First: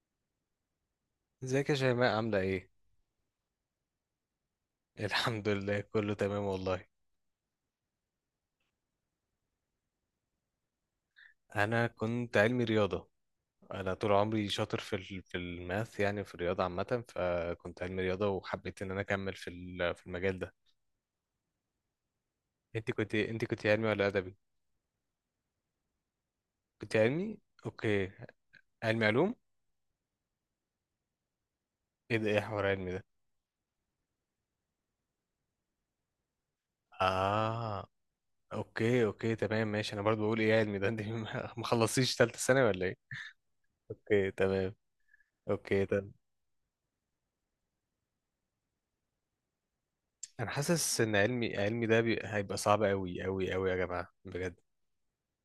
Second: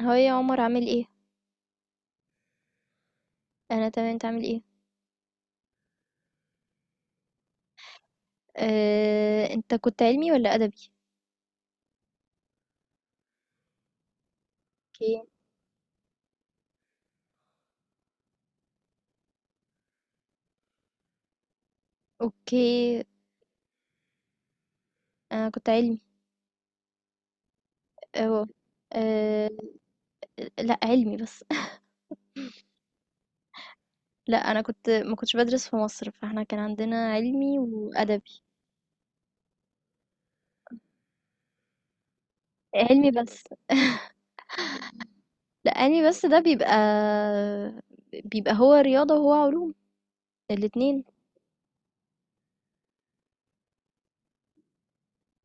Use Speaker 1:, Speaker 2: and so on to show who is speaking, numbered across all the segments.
Speaker 1: هو إيه يا عمر؟ عامل ايه؟
Speaker 2: ازيك يا شيماء عاملة ايه؟
Speaker 1: انا تمام، انت عامل ايه؟
Speaker 2: الحمد لله كله تمام والله.
Speaker 1: آه، انت كنت علمي ولا ادبي؟
Speaker 2: انا كنت علمي رياضة. انا طول عمري شاطر في
Speaker 1: اوكي.
Speaker 2: في الماث، يعني في الرياضة عامة، فكنت علمي رياضة وحبيت ان انا اكمل في في المجال ده.
Speaker 1: اوكي.
Speaker 2: انت كنت علمي ولا ادبي؟
Speaker 1: انا كنت علمي.
Speaker 2: كنت علمي؟ اوكي.
Speaker 1: اهو.
Speaker 2: علمي علوم؟
Speaker 1: آه. لا، علمي بس.
Speaker 2: ايه حوار علمي ده؟
Speaker 1: لا، انا كنت ما كنتش بدرس في مصر، فاحنا كان عندنا علمي
Speaker 2: اه،
Speaker 1: وادبي.
Speaker 2: اوكي اوكي تمام ماشي. انا برضو بقول ايه علمي ده انت؟ ما خلصتيش تالتة ثانوي ولا ايه؟
Speaker 1: علمي بس.
Speaker 2: اوكي تمام
Speaker 1: لا،
Speaker 2: اوكي.
Speaker 1: علمي بس ده بيبقى هو رياضة وهو علوم.
Speaker 2: انا حاسس
Speaker 1: الاتنين.
Speaker 2: ان علمي علمي ده هيبقى صعب قوي قوي قوي يا جماعه بجد.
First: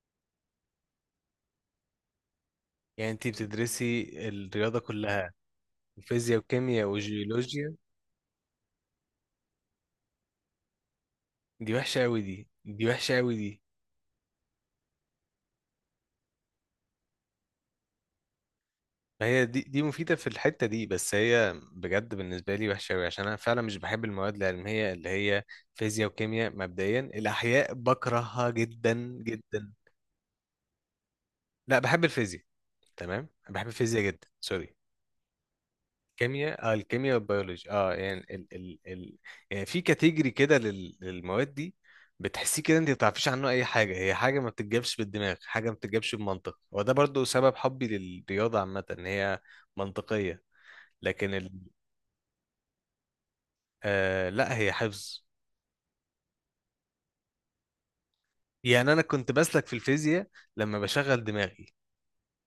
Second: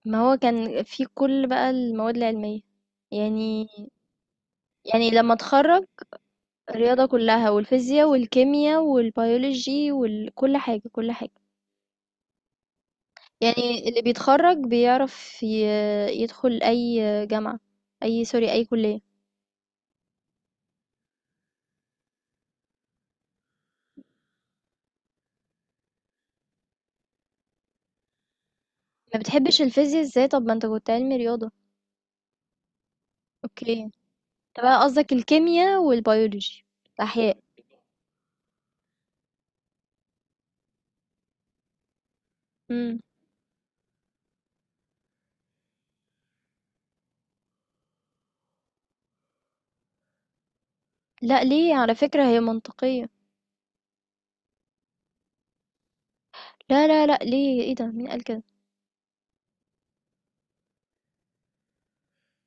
Speaker 1: ما هو كان في كل بقى المواد العلمية.
Speaker 2: يعني انت
Speaker 1: يعني
Speaker 2: بتدرسي الرياضه
Speaker 1: يعني
Speaker 2: كلها،
Speaker 1: لما اتخرج،
Speaker 2: فيزياء وكيمياء
Speaker 1: الرياضة كلها
Speaker 2: وجيولوجيا؟
Speaker 1: والفيزياء والكيمياء والبيولوجي وكل حاجة، كل حاجة.
Speaker 2: دي وحشه قوي دي وحشه قوي دي.
Speaker 1: يعني اللي بيتخرج بيعرف يدخل أي جامعة، أي، سوري، أي كلية.
Speaker 2: ما هي دي مفيده في الحته دي، بس هي بجد بالنسبه لي وحشه قوي، عشان انا فعلا مش بحب المواد العلميه اللي هي فيزياء وكيمياء. مبدئيا الاحياء بكرهها جدا
Speaker 1: ما بتحبش
Speaker 2: جدا.
Speaker 1: الفيزياء ازاي؟ طب ما انت كنت علمي رياضة.
Speaker 2: لا بحب الفيزياء. تمام بحب
Speaker 1: اوكي، انت
Speaker 2: الفيزياء جدا، سوري.
Speaker 1: بقى قصدك الكيمياء
Speaker 2: كيمياء،
Speaker 1: والبيولوجي،
Speaker 2: الكيمياء
Speaker 1: الأحياء.
Speaker 2: والبيولوجي، يعني ال ال ال يعني في كاتيجري كده للمواد دي. بتحسيه كده، انت ما
Speaker 1: مم.
Speaker 2: بتعرفيش عنه اي حاجه، هي حاجه ما بتتجابش بالدماغ، حاجه ما بتتجابش بمنطق، وده برضو سبب حبي للرياضه عامه، ان هي منطقيه. لكن
Speaker 1: لا،
Speaker 2: ال
Speaker 1: ليه؟ على فكرة هي منطقية.
Speaker 2: آه لا، هي حفظ.
Speaker 1: لا، لا، لا، ليه؟ ايه ده؟ مين قال كده؟
Speaker 2: يعني انا كنت بسلك في الفيزياء لما بشغل دماغي،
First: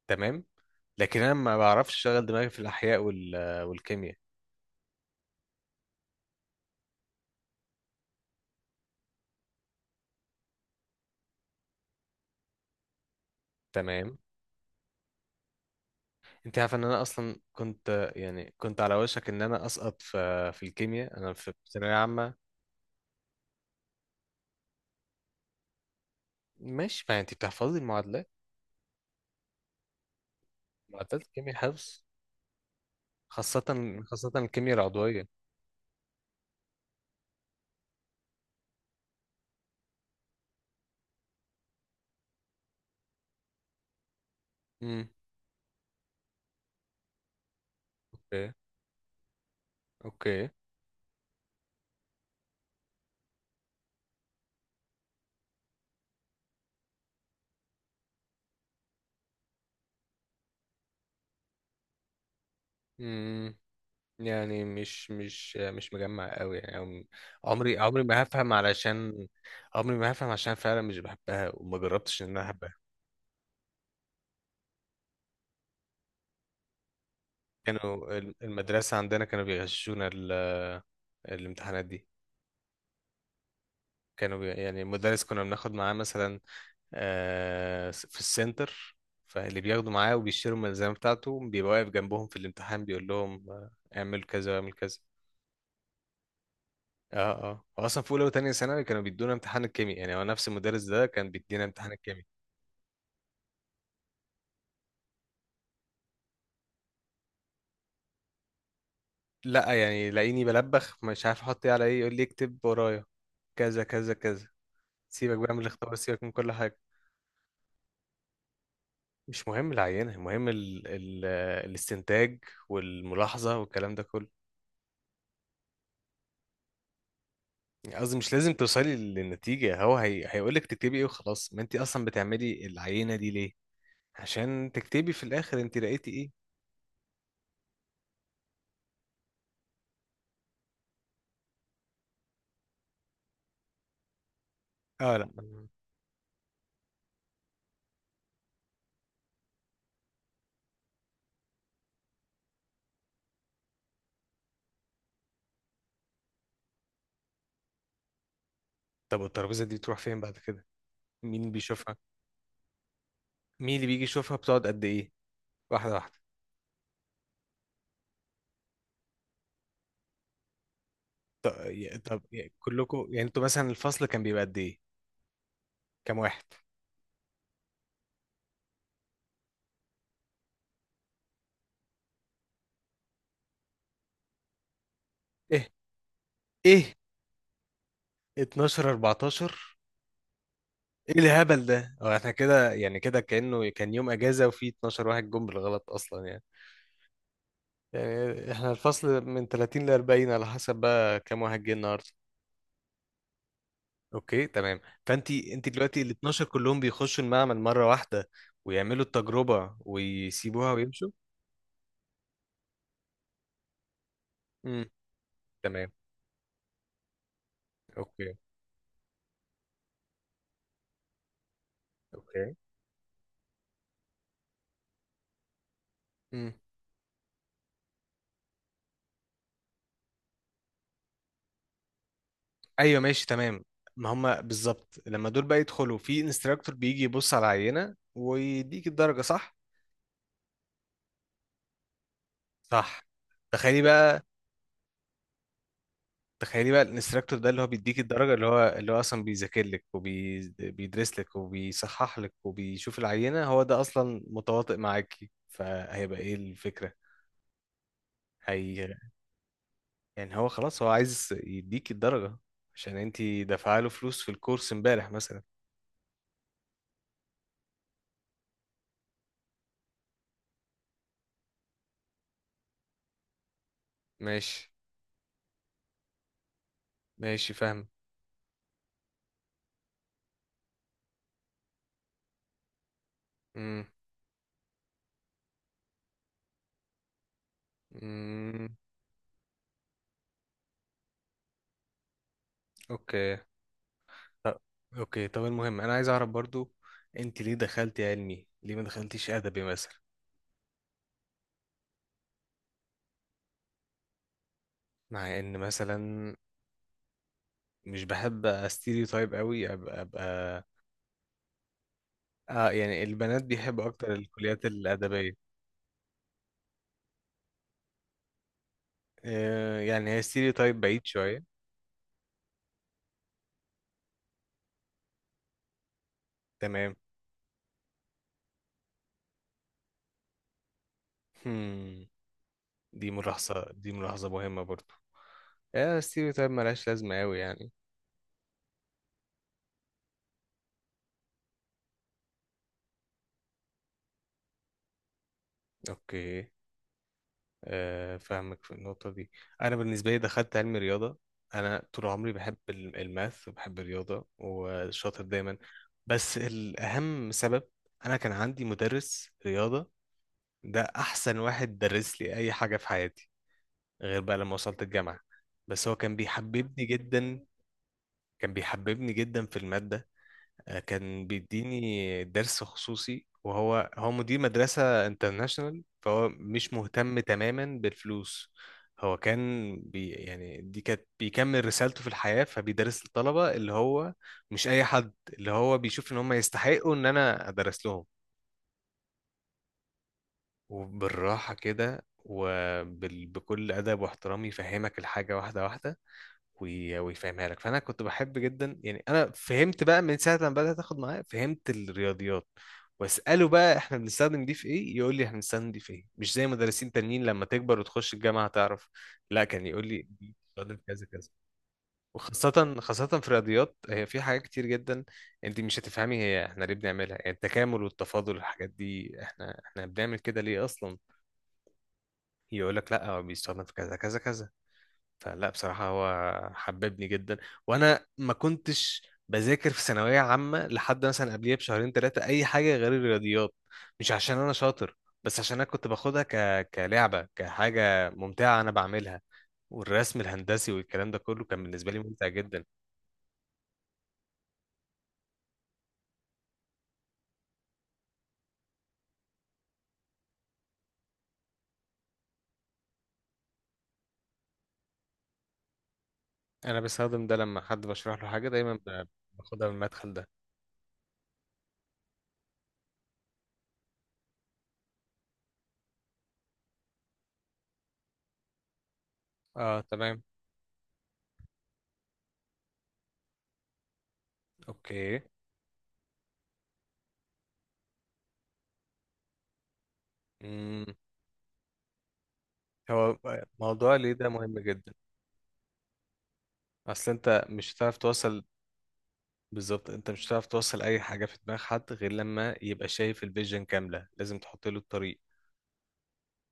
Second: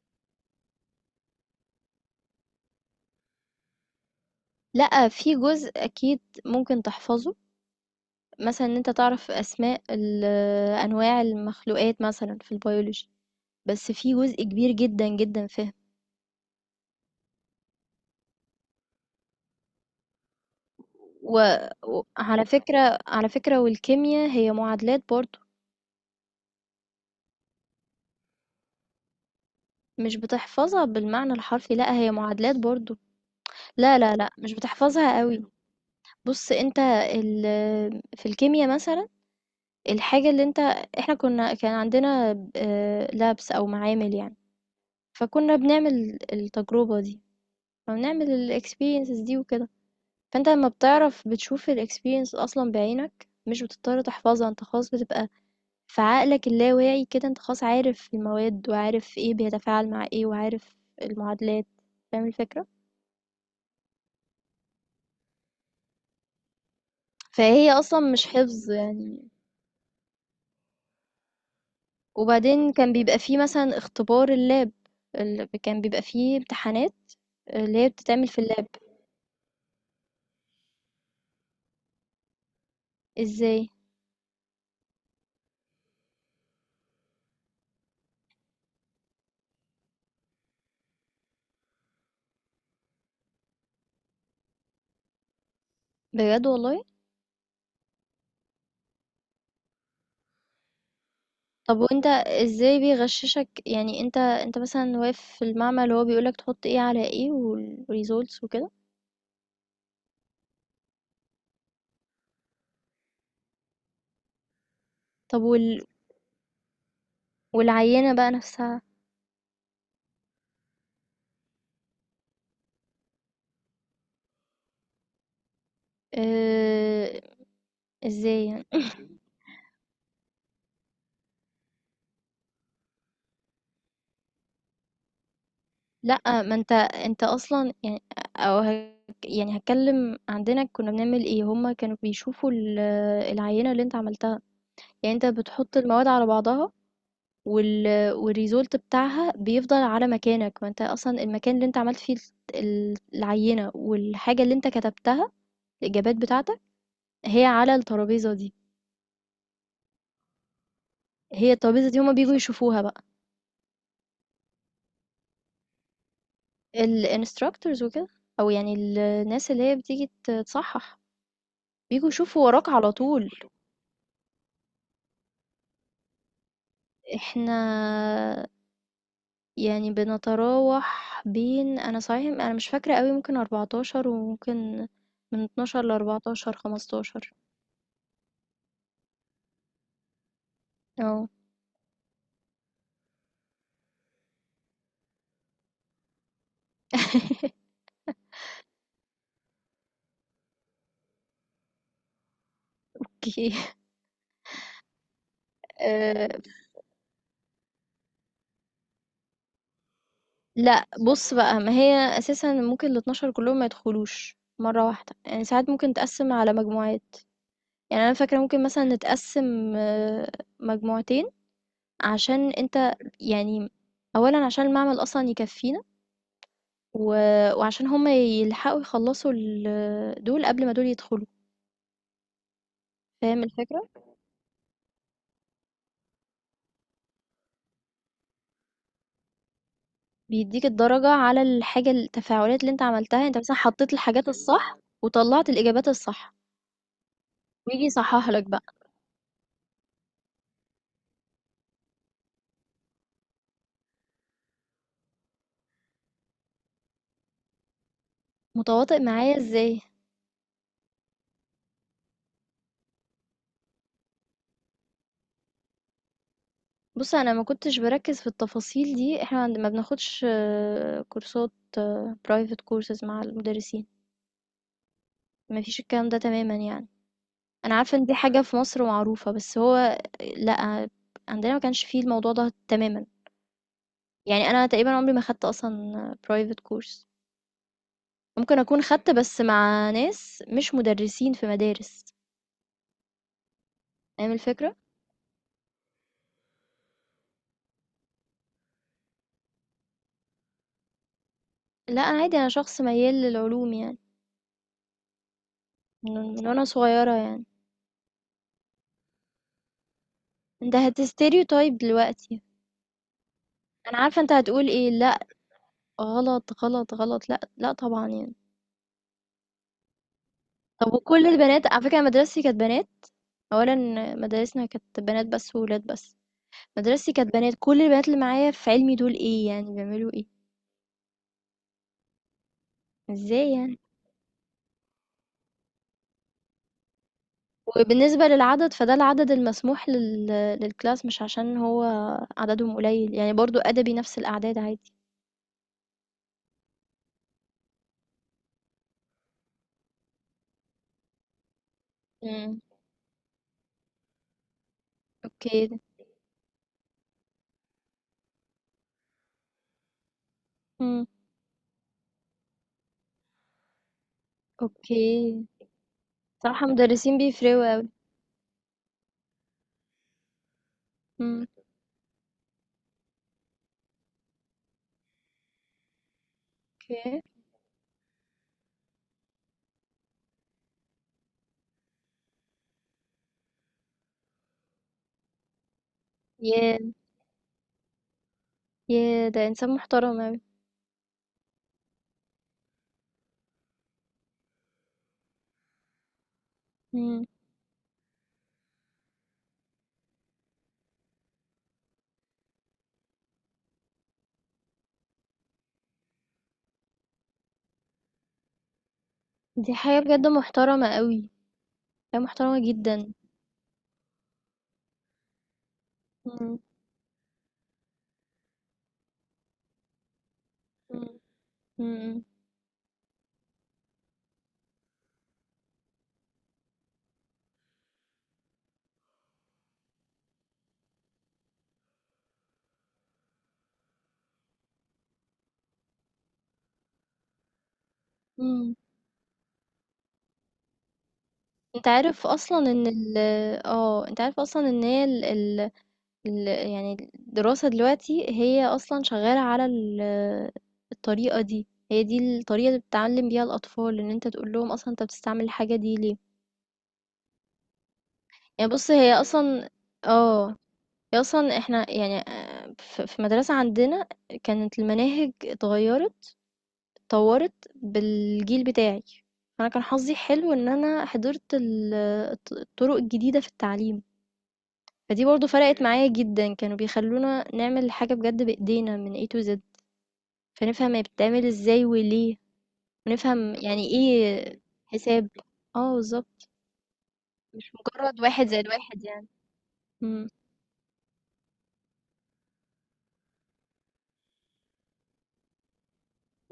Speaker 2: تمام، لكن انا ما بعرفش اشغل دماغي في الاحياء والكيمياء.
Speaker 1: لا، في جزء أكيد ممكن تحفظه، مثلا ان انت تعرف اسماء انواع المخلوقات مثلا في البيولوجي، بس في
Speaker 2: تمام.
Speaker 1: جزء كبير جدًا، جدًا فِهم.
Speaker 2: انت عارف ان انا اصلا كنت، يعني كنت على وشك ان انا اسقط في الكيمياء انا في
Speaker 1: و
Speaker 2: ثانويه
Speaker 1: وعلى
Speaker 2: عامه.
Speaker 1: فكرة، على فكرة والكيميا هي معادلات برضه.
Speaker 2: ماشي، ما انت بتحفظي المعادلات.
Speaker 1: مش بتحفظها
Speaker 2: معادلات
Speaker 1: بالمعنى
Speaker 2: الكيمياء
Speaker 1: الحرفي، لأ،
Speaker 2: حفظ،
Speaker 1: هي معادلات برضه.
Speaker 2: خاصه
Speaker 1: لا، لا، لأ،
Speaker 2: خاصه
Speaker 1: مش
Speaker 2: الكيمياء
Speaker 1: بتحفظها
Speaker 2: العضويه.
Speaker 1: أوي. بُص أنت، ال في الكيميا مثلًا، الحاجة اللي أنت، إحنا كان عندنا labs أو معامل يعني.
Speaker 2: امم.
Speaker 1: فكنا بنعمل التجربة دي، فبنعمل
Speaker 2: اوكي
Speaker 1: الexperiences دي وكده.
Speaker 2: اوكي.
Speaker 1: فأنت لمّا بتعرف بتشوف الexperience أصلًا بعينك، مش بتضطر تحفظها، أنت خلاص بتبقى، فعقلك اللاواعي كده أنت خلاص عارف المواد وعارف إيه بيتفاعل مع إيه وعارف المعادلات. فاهم الفكرة؟
Speaker 2: امم يعني مش مجمع قوي يعني
Speaker 1: فهي
Speaker 2: عمري
Speaker 1: أصلا
Speaker 2: عمري ما
Speaker 1: مش
Speaker 2: هفهم،
Speaker 1: حفظ
Speaker 2: علشان
Speaker 1: يعني.
Speaker 2: عمري ما هفهم عشان فعلا مش بحبها وما جربتش ان انا
Speaker 1: وبعدين
Speaker 2: احبها.
Speaker 1: كان بيبقى فيه مثلا اختبار اللاب، كان بيبقى فيه امتحانات اللي هي
Speaker 2: كانوا
Speaker 1: بتتعمل في اللاب.
Speaker 2: المدرسه عندنا كانوا بيغششونا الامتحانات دي.
Speaker 1: ازاي؟
Speaker 2: يعني المدرس كنا بناخد معاه مثلا في السنتر. فاللي بياخدوا معاه وبيشتروا الملزمة بتاعته بيبقى واقف جنبهم في الامتحان بيقول لهم اعمل كذا واعمل كذا.
Speaker 1: بجد والله؟
Speaker 2: اه اه، هو اصلا في اولى وتانية ثانوي كانوا بيدونا امتحان الكيمياء، يعني هو نفس المدرس ده كان بيدينا
Speaker 1: طب
Speaker 2: امتحان
Speaker 1: وانت
Speaker 2: الكيمياء.
Speaker 1: ازاي بيغششك يعني؟ انت مثلا واقف في المعمل وهو بيقولك تحط ايه على ايه والريزولتس وكده؟
Speaker 2: لا يعني لاقيني بلبخ مش عارف احط ايه على ايه، يقول لي اكتب ورايا كذا كذا كذا. سيبك
Speaker 1: طب
Speaker 2: بقى من الاختبار، سيبك من كل حاجة.
Speaker 1: والعينة بقى نفسها؟
Speaker 2: مش مهم العينة، المهم ال ال الاستنتاج والملاحظة والكلام ده كله.
Speaker 1: اه.
Speaker 2: قصدي مش
Speaker 1: ازاي
Speaker 2: لازم
Speaker 1: يعني؟
Speaker 2: توصلي للنتيجة، هيقولك تكتبي ايه وخلاص. ما انت اصلا بتعملي العينة دي ليه؟ عشان تكتبي في الاخر انت لقيتي
Speaker 1: لأ،
Speaker 2: ايه.
Speaker 1: ما أنت أصلًا يعني، أو هك، يعني هاتكلّم. عندنا كُنّا بنعمل إيه؟ هم كانوا بيشوفوا العينة اللي أنت عملتها. يعني
Speaker 2: اه
Speaker 1: أنت
Speaker 2: لا.
Speaker 1: بتحُط المواد على بعضها، وال والresult بتاعها بيفضل على مكانك. ما أنت أصلًا المكان اللي أنت عملت فيه الس ال العينة، والحاجة اللي أنت كتبتها، الإجابات بتاعتك، هي على الترابيزة دي.
Speaker 2: طب والترابيزة دي بتروح فين بعد كده؟ مين
Speaker 1: هي الترابيزة
Speaker 2: بيشوفها؟
Speaker 1: دي هم بييجوا يشوفوها بقى،
Speaker 2: مين اللي بيجي يشوفها؟ بتقعد قد ايه؟ واحدة واحدة.
Speaker 1: الinstructors وكده، أو يعني الناس اللي هي بتيجي تصحّح، بييجوا يشوفوا وراك على
Speaker 2: كلكم يعني،
Speaker 1: طول.
Speaker 2: انتوا مثلا الفصل كان بيبقى قد ايه؟ كام واحد؟
Speaker 1: إحنا يعني بنتراوح بين، أنا مش فاكرة أوي، ممكن 14 وممكن من
Speaker 2: ايه
Speaker 1: 12 ل14،
Speaker 2: ايه
Speaker 1: 15.
Speaker 2: 12 14؟ ايه
Speaker 1: آه.
Speaker 2: الهبل ده؟ هو احنا كده يعني كده كأنه كان يوم اجازة وفي 12 واحد جم بالغلط اصلا يعني. يعني احنا الفصل من 30 ل 40 على حسب بقى كام واحد جه النهارده.
Speaker 1: أوكي.
Speaker 2: اوكي تمام. فانت دلوقتي ال 12
Speaker 1: آآ
Speaker 2: كلهم بيخشوا المعمل مره واحده ويعملوا التجربه ويسيبوها
Speaker 1: لأ،
Speaker 2: ويمشوا؟
Speaker 1: بُص بقى، ما هي أساسًا ممكن ال12 كلّهم ما يدخلوش
Speaker 2: امم.
Speaker 1: مرّة واحدة. يعني ساعات ممكن
Speaker 2: تمام.
Speaker 1: نتقسّم على مجموعات، يعني أنا
Speaker 2: اوكي
Speaker 1: فاكرة ممكن مثلًا نتقسّم مجموعتين، عشان
Speaker 2: اوكي.
Speaker 1: أنت يعني، أولًا عشان المعمل أصلًا يكفّينا،
Speaker 2: امم.
Speaker 1: و وعشان هم يلحقوا يخلصوا دول قبل ما دول يدخلوا.
Speaker 2: ايوه ماشي
Speaker 1: فاهم
Speaker 2: تمام.
Speaker 1: الفكرة؟
Speaker 2: ما هم بالظبط، لما دول بقى يدخلوا في انستراكتور بيجي يبص على العينه ويديك الدرجه، صح؟
Speaker 1: بيدّيك الدرجة على الحاجة، التفاعلات اللي أنت
Speaker 2: صح.
Speaker 1: عملتها، أنت مثلًا
Speaker 2: تخيلي
Speaker 1: حطيت
Speaker 2: بقى
Speaker 1: الحاجات الصح وطلّعت الإجابات الصح،
Speaker 2: تخيلي بقى الانستراكتور ده اللي هو
Speaker 1: وييجي
Speaker 2: بيديك
Speaker 1: يصحح
Speaker 2: الدرجة،
Speaker 1: لك
Speaker 2: اللي هو
Speaker 1: بقى.
Speaker 2: اللي هو أصلا بيذاكر لك وبيدرس لك وبيصحح لك وبيشوف العينة، هو ده أصلا متواطئ معاكي، فهيبقى إيه الفكرة؟ هي
Speaker 1: متواطئ معايا إزاي؟
Speaker 2: يعني هو خلاص هو عايز يديك الدرجة عشان انتي دافعة له فلوس في الكورس امبارح مثلا.
Speaker 1: بُص، أنا ما كنتش باركّز في التفاصيل دي. إحنا عند، ما بناخدش كورسات، private courses مع المدرسين،
Speaker 2: ماشي
Speaker 1: ما فيش الكلام ده تمامًا يعني.
Speaker 2: ماشي
Speaker 1: أنا
Speaker 2: فاهم.
Speaker 1: عارفة إن دي حاجة في مصر معروفة، بس هو لأ، عندنا ما كانش في الموضوع ده تمامًا.
Speaker 2: امم
Speaker 1: يعني انا تقريبا عمري ما خدت اصلا برايفت كورس، ممكن
Speaker 2: امم.
Speaker 1: اكون خدت بس مع ناس مش مدرسين في مدارس.
Speaker 2: اوكي
Speaker 1: فاهم
Speaker 2: طب
Speaker 1: الفكرة؟
Speaker 2: اوكي طب المهم انا عايز اعرف برضو، انت ليه دخلتي علمي؟ ليه ما دخلتيش ادبي مثلا؟
Speaker 1: لا، انا عادي، انا شخص ميال للعلوم يعني،
Speaker 2: مع ان
Speaker 1: من
Speaker 2: مثلا
Speaker 1: من وانا صغيرة يعني.
Speaker 2: مش بحب استيريو تايب قوي، ابقى.
Speaker 1: انت هتستيريوتايب دلوقتي!
Speaker 2: اه يعني البنات بيحبوا
Speaker 1: انا
Speaker 2: اكتر
Speaker 1: عارفة انت
Speaker 2: الكليات
Speaker 1: هتقول ايه. لا،
Speaker 2: الادبيه.
Speaker 1: غلط، غلط، غلط، لا، لا، طبعا يعني.
Speaker 2: آه يعني هي ستيريو تايب
Speaker 1: طب
Speaker 2: بعيد
Speaker 1: وكل
Speaker 2: شويه.
Speaker 1: البنات، على فكرة أنا مدرستي كانت بنات، اولا مدارسنا كانت بنات بس وولاد بس.
Speaker 2: تمام.
Speaker 1: مدرستي كانت بنات. كل البنات اللي معايا في علمي دول ايه يعني؟ بيعملوا ايه؟
Speaker 2: هم.
Speaker 1: ازاي يعني؟
Speaker 2: دي ملاحظه مهمه برضو. آه، ستيريو تايب ملهاش لازمه قوي يعني.
Speaker 1: وبالنسبة للعدد، فده العدد المسموح لل، للclass، مش عشان هو عددهم قليل، يعني برضه أدبي نفس الأعداد عادي.
Speaker 2: اوكي. فاهمك في النقطه دي. انا بالنسبه لي دخلت علم رياضه. انا طول عمري بحب
Speaker 1: إمم،
Speaker 2: الماث وبحب الرياضه وشاطر دايما.
Speaker 1: أوكي.
Speaker 2: بس الاهم سبب، انا كان عندي مدرس رياضه، ده
Speaker 1: إمم،
Speaker 2: احسن واحد درس لي اي حاجه في حياتي غير بقى لما وصلت الجامعه.
Speaker 1: أوكي.
Speaker 2: بس هو كان
Speaker 1: بصراحة
Speaker 2: بيحببني
Speaker 1: مدرسين
Speaker 2: جدا،
Speaker 1: بيفرقوا أوي.
Speaker 2: كان بيحببني جدا في الماده. كان
Speaker 1: إمم،
Speaker 2: بيديني درس خصوصي، وهو مدير مدرسه انترناشونال، فهو مش مهتم
Speaker 1: أوكي.
Speaker 2: تماما بالفلوس. هو كان بي يعني دي كانت بيكمل رسالته في الحياه، فبيدرس الطلبه اللي هو مش اي حد، اللي هو بيشوف ان هم
Speaker 1: ياه!
Speaker 2: يستحقوا ان انا ادرس لهم.
Speaker 1: ياه! ده إنسان محترم أوي.
Speaker 2: وبالراحة كده وبكل أدب واحترام يفهمك الحاجة واحدة واحدة،
Speaker 1: إمم.
Speaker 2: ويفهمها لك. فأنا كنت بحب جدا، يعني أنا فهمت بقى من ساعة لما بدأت أخد معاه فهمت الرياضيات. وأسأله بقى إحنا بنستخدم دي في إيه؟ يقول لي إحنا بنستخدم دي في إيه، مش زي مدرسين تانيين لما تكبر وتخش الجامعة هتعرف. لا كان
Speaker 1: دي
Speaker 2: يقول
Speaker 1: حاجة
Speaker 2: لي
Speaker 1: بجد
Speaker 2: دي بتستخدم في
Speaker 1: محترمة
Speaker 2: كذا كذا.
Speaker 1: أوي، حاجة محترمة
Speaker 2: وخاصة خاصة
Speaker 1: جدًا.
Speaker 2: في الرياضيات، هي في حاجات كتير جدا انت مش هتفهمي هي
Speaker 1: إمم،
Speaker 2: احنا ليه بنعملها، يعني التكامل والتفاضل الحاجات دي احنا بنعمل كده ليه اصلا؟
Speaker 1: إمم، إمم،
Speaker 2: يقول لك لا هو بيستخدم في كذا كذا كذا. فلا بصراحة هو حببني جدا. وانا ما كنتش بذاكر في ثانوية عامة لحد مثلا قبليها بشهرين ثلاثة اي حاجة غير الرياضيات. مش عشان انا شاطر، بس عشان انا كنت باخدها كلعبة، كحاجة ممتعة انا
Speaker 1: إمم.
Speaker 2: بعملها. والرسم الهندسي والكلام ده كله كان
Speaker 1: أنت
Speaker 2: بالنسبة لي
Speaker 1: عارف
Speaker 2: ممتع
Speaker 1: أصلًا
Speaker 2: جدا.
Speaker 1: إن ال آه، أنت عارف أصلًا إن هي ال يعني الدراسة دلوقتي هي أصلا شغالة على الطريقة دي. هي دي الطريقة اللي بتتعلم بيها الأطفال، إن أنت تقول لهم أصلا أنت بتستعمل الحاجة دي ليه.
Speaker 2: انا بستخدم ده لما حد بشرح له حاجة
Speaker 1: يعني
Speaker 2: دايما
Speaker 1: بص هي
Speaker 2: باخدها
Speaker 1: أصلا،
Speaker 2: من المدخل ده.
Speaker 1: اه، هي أصلا احنا يعني في مدرسة عندنا كانت المناهج اتغيرت، اتطورت بالجيل بتاعي. فأنا
Speaker 2: اه
Speaker 1: كان حظي
Speaker 2: تمام.
Speaker 1: حلو إن أنا حضرت الطرق الجديدة في التعليم،
Speaker 2: اوكي.
Speaker 1: فدي برضو فرقت معايا جدا. كانوا بيخلونا نعمل حاجة بجد بإيدينا من A to Z،
Speaker 2: امم
Speaker 1: فنفهم هي بتتعمل إزاي وليه،
Speaker 2: هو
Speaker 1: ونفهم يعني
Speaker 2: موضوع ليه ده مهم
Speaker 1: إيه
Speaker 2: جدا.
Speaker 1: حساب. آه، بالضبط،
Speaker 2: اصل انت
Speaker 1: مش
Speaker 2: مش هتعرف
Speaker 1: مجرّد
Speaker 2: توصل،
Speaker 1: واحد زائد واحد يعني.
Speaker 2: بالظبط انت مش
Speaker 1: إمم،
Speaker 2: هتعرف توصل اي حاجه في دماغ حد غير لما يبقى شايف الفيجن كامله، لازم تحط له الطريق.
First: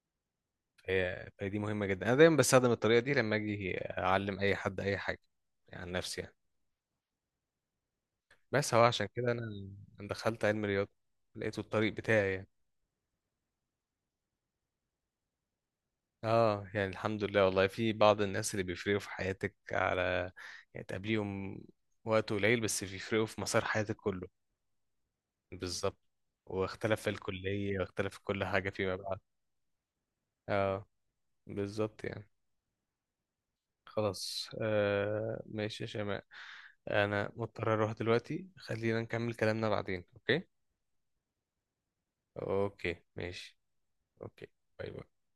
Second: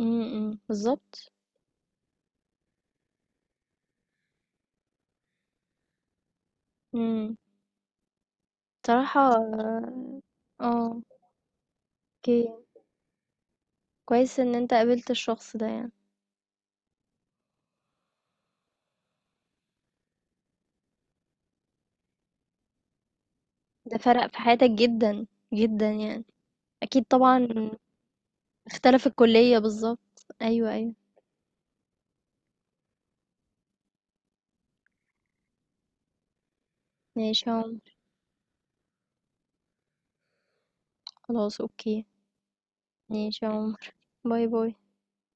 Speaker 1: إمم، إمم،
Speaker 2: فهي
Speaker 1: بالضبط،
Speaker 2: فهي دي مهمه جدا. انا دايما بستخدم الطريقه دي لما اجي اعلم اي حد اي حاجه، يعني عن نفسي يعني.
Speaker 1: إمم.
Speaker 2: بس هو عشان
Speaker 1: بصراحة
Speaker 2: كده أنا دخلت علم الرياضه
Speaker 1: آه،
Speaker 2: لقيته الطريق بتاعي
Speaker 1: أوكي،
Speaker 2: يعني.
Speaker 1: كويس إن أنت قابلت الشخص ده يعني.
Speaker 2: اه يعني الحمد لله والله، في بعض الناس اللي بيفرقوا في حياتك، على يعني تقابليهم وقت قليل بس بيفرقوا في مسار حياتك
Speaker 1: ده فرَق
Speaker 2: كله.
Speaker 1: في حياتك جدًا، جدًا
Speaker 2: بالظبط.
Speaker 1: يعني.
Speaker 2: واختلف
Speaker 1: أكيد
Speaker 2: في
Speaker 1: طبعًا،
Speaker 2: الكلية واختلف في كل حاجة فيما
Speaker 1: اختلف
Speaker 2: بعد.
Speaker 1: الكلية بالضبط، أيوه،
Speaker 2: اه
Speaker 1: أيوه.
Speaker 2: بالظبط يعني. خلاص، ماشي يا شيماء، انا
Speaker 1: ماشي يا
Speaker 2: مضطر اروح
Speaker 1: عمر،
Speaker 2: دلوقتي، خلينا نكمل كلامنا بعدين، اوكي.
Speaker 1: خلاص أوكي.
Speaker 2: اوكي
Speaker 1: ماشي يا
Speaker 2: ماشي.
Speaker 1: عمر. باي،
Speaker 2: اوكي.
Speaker 1: باي.
Speaker 2: باي باي.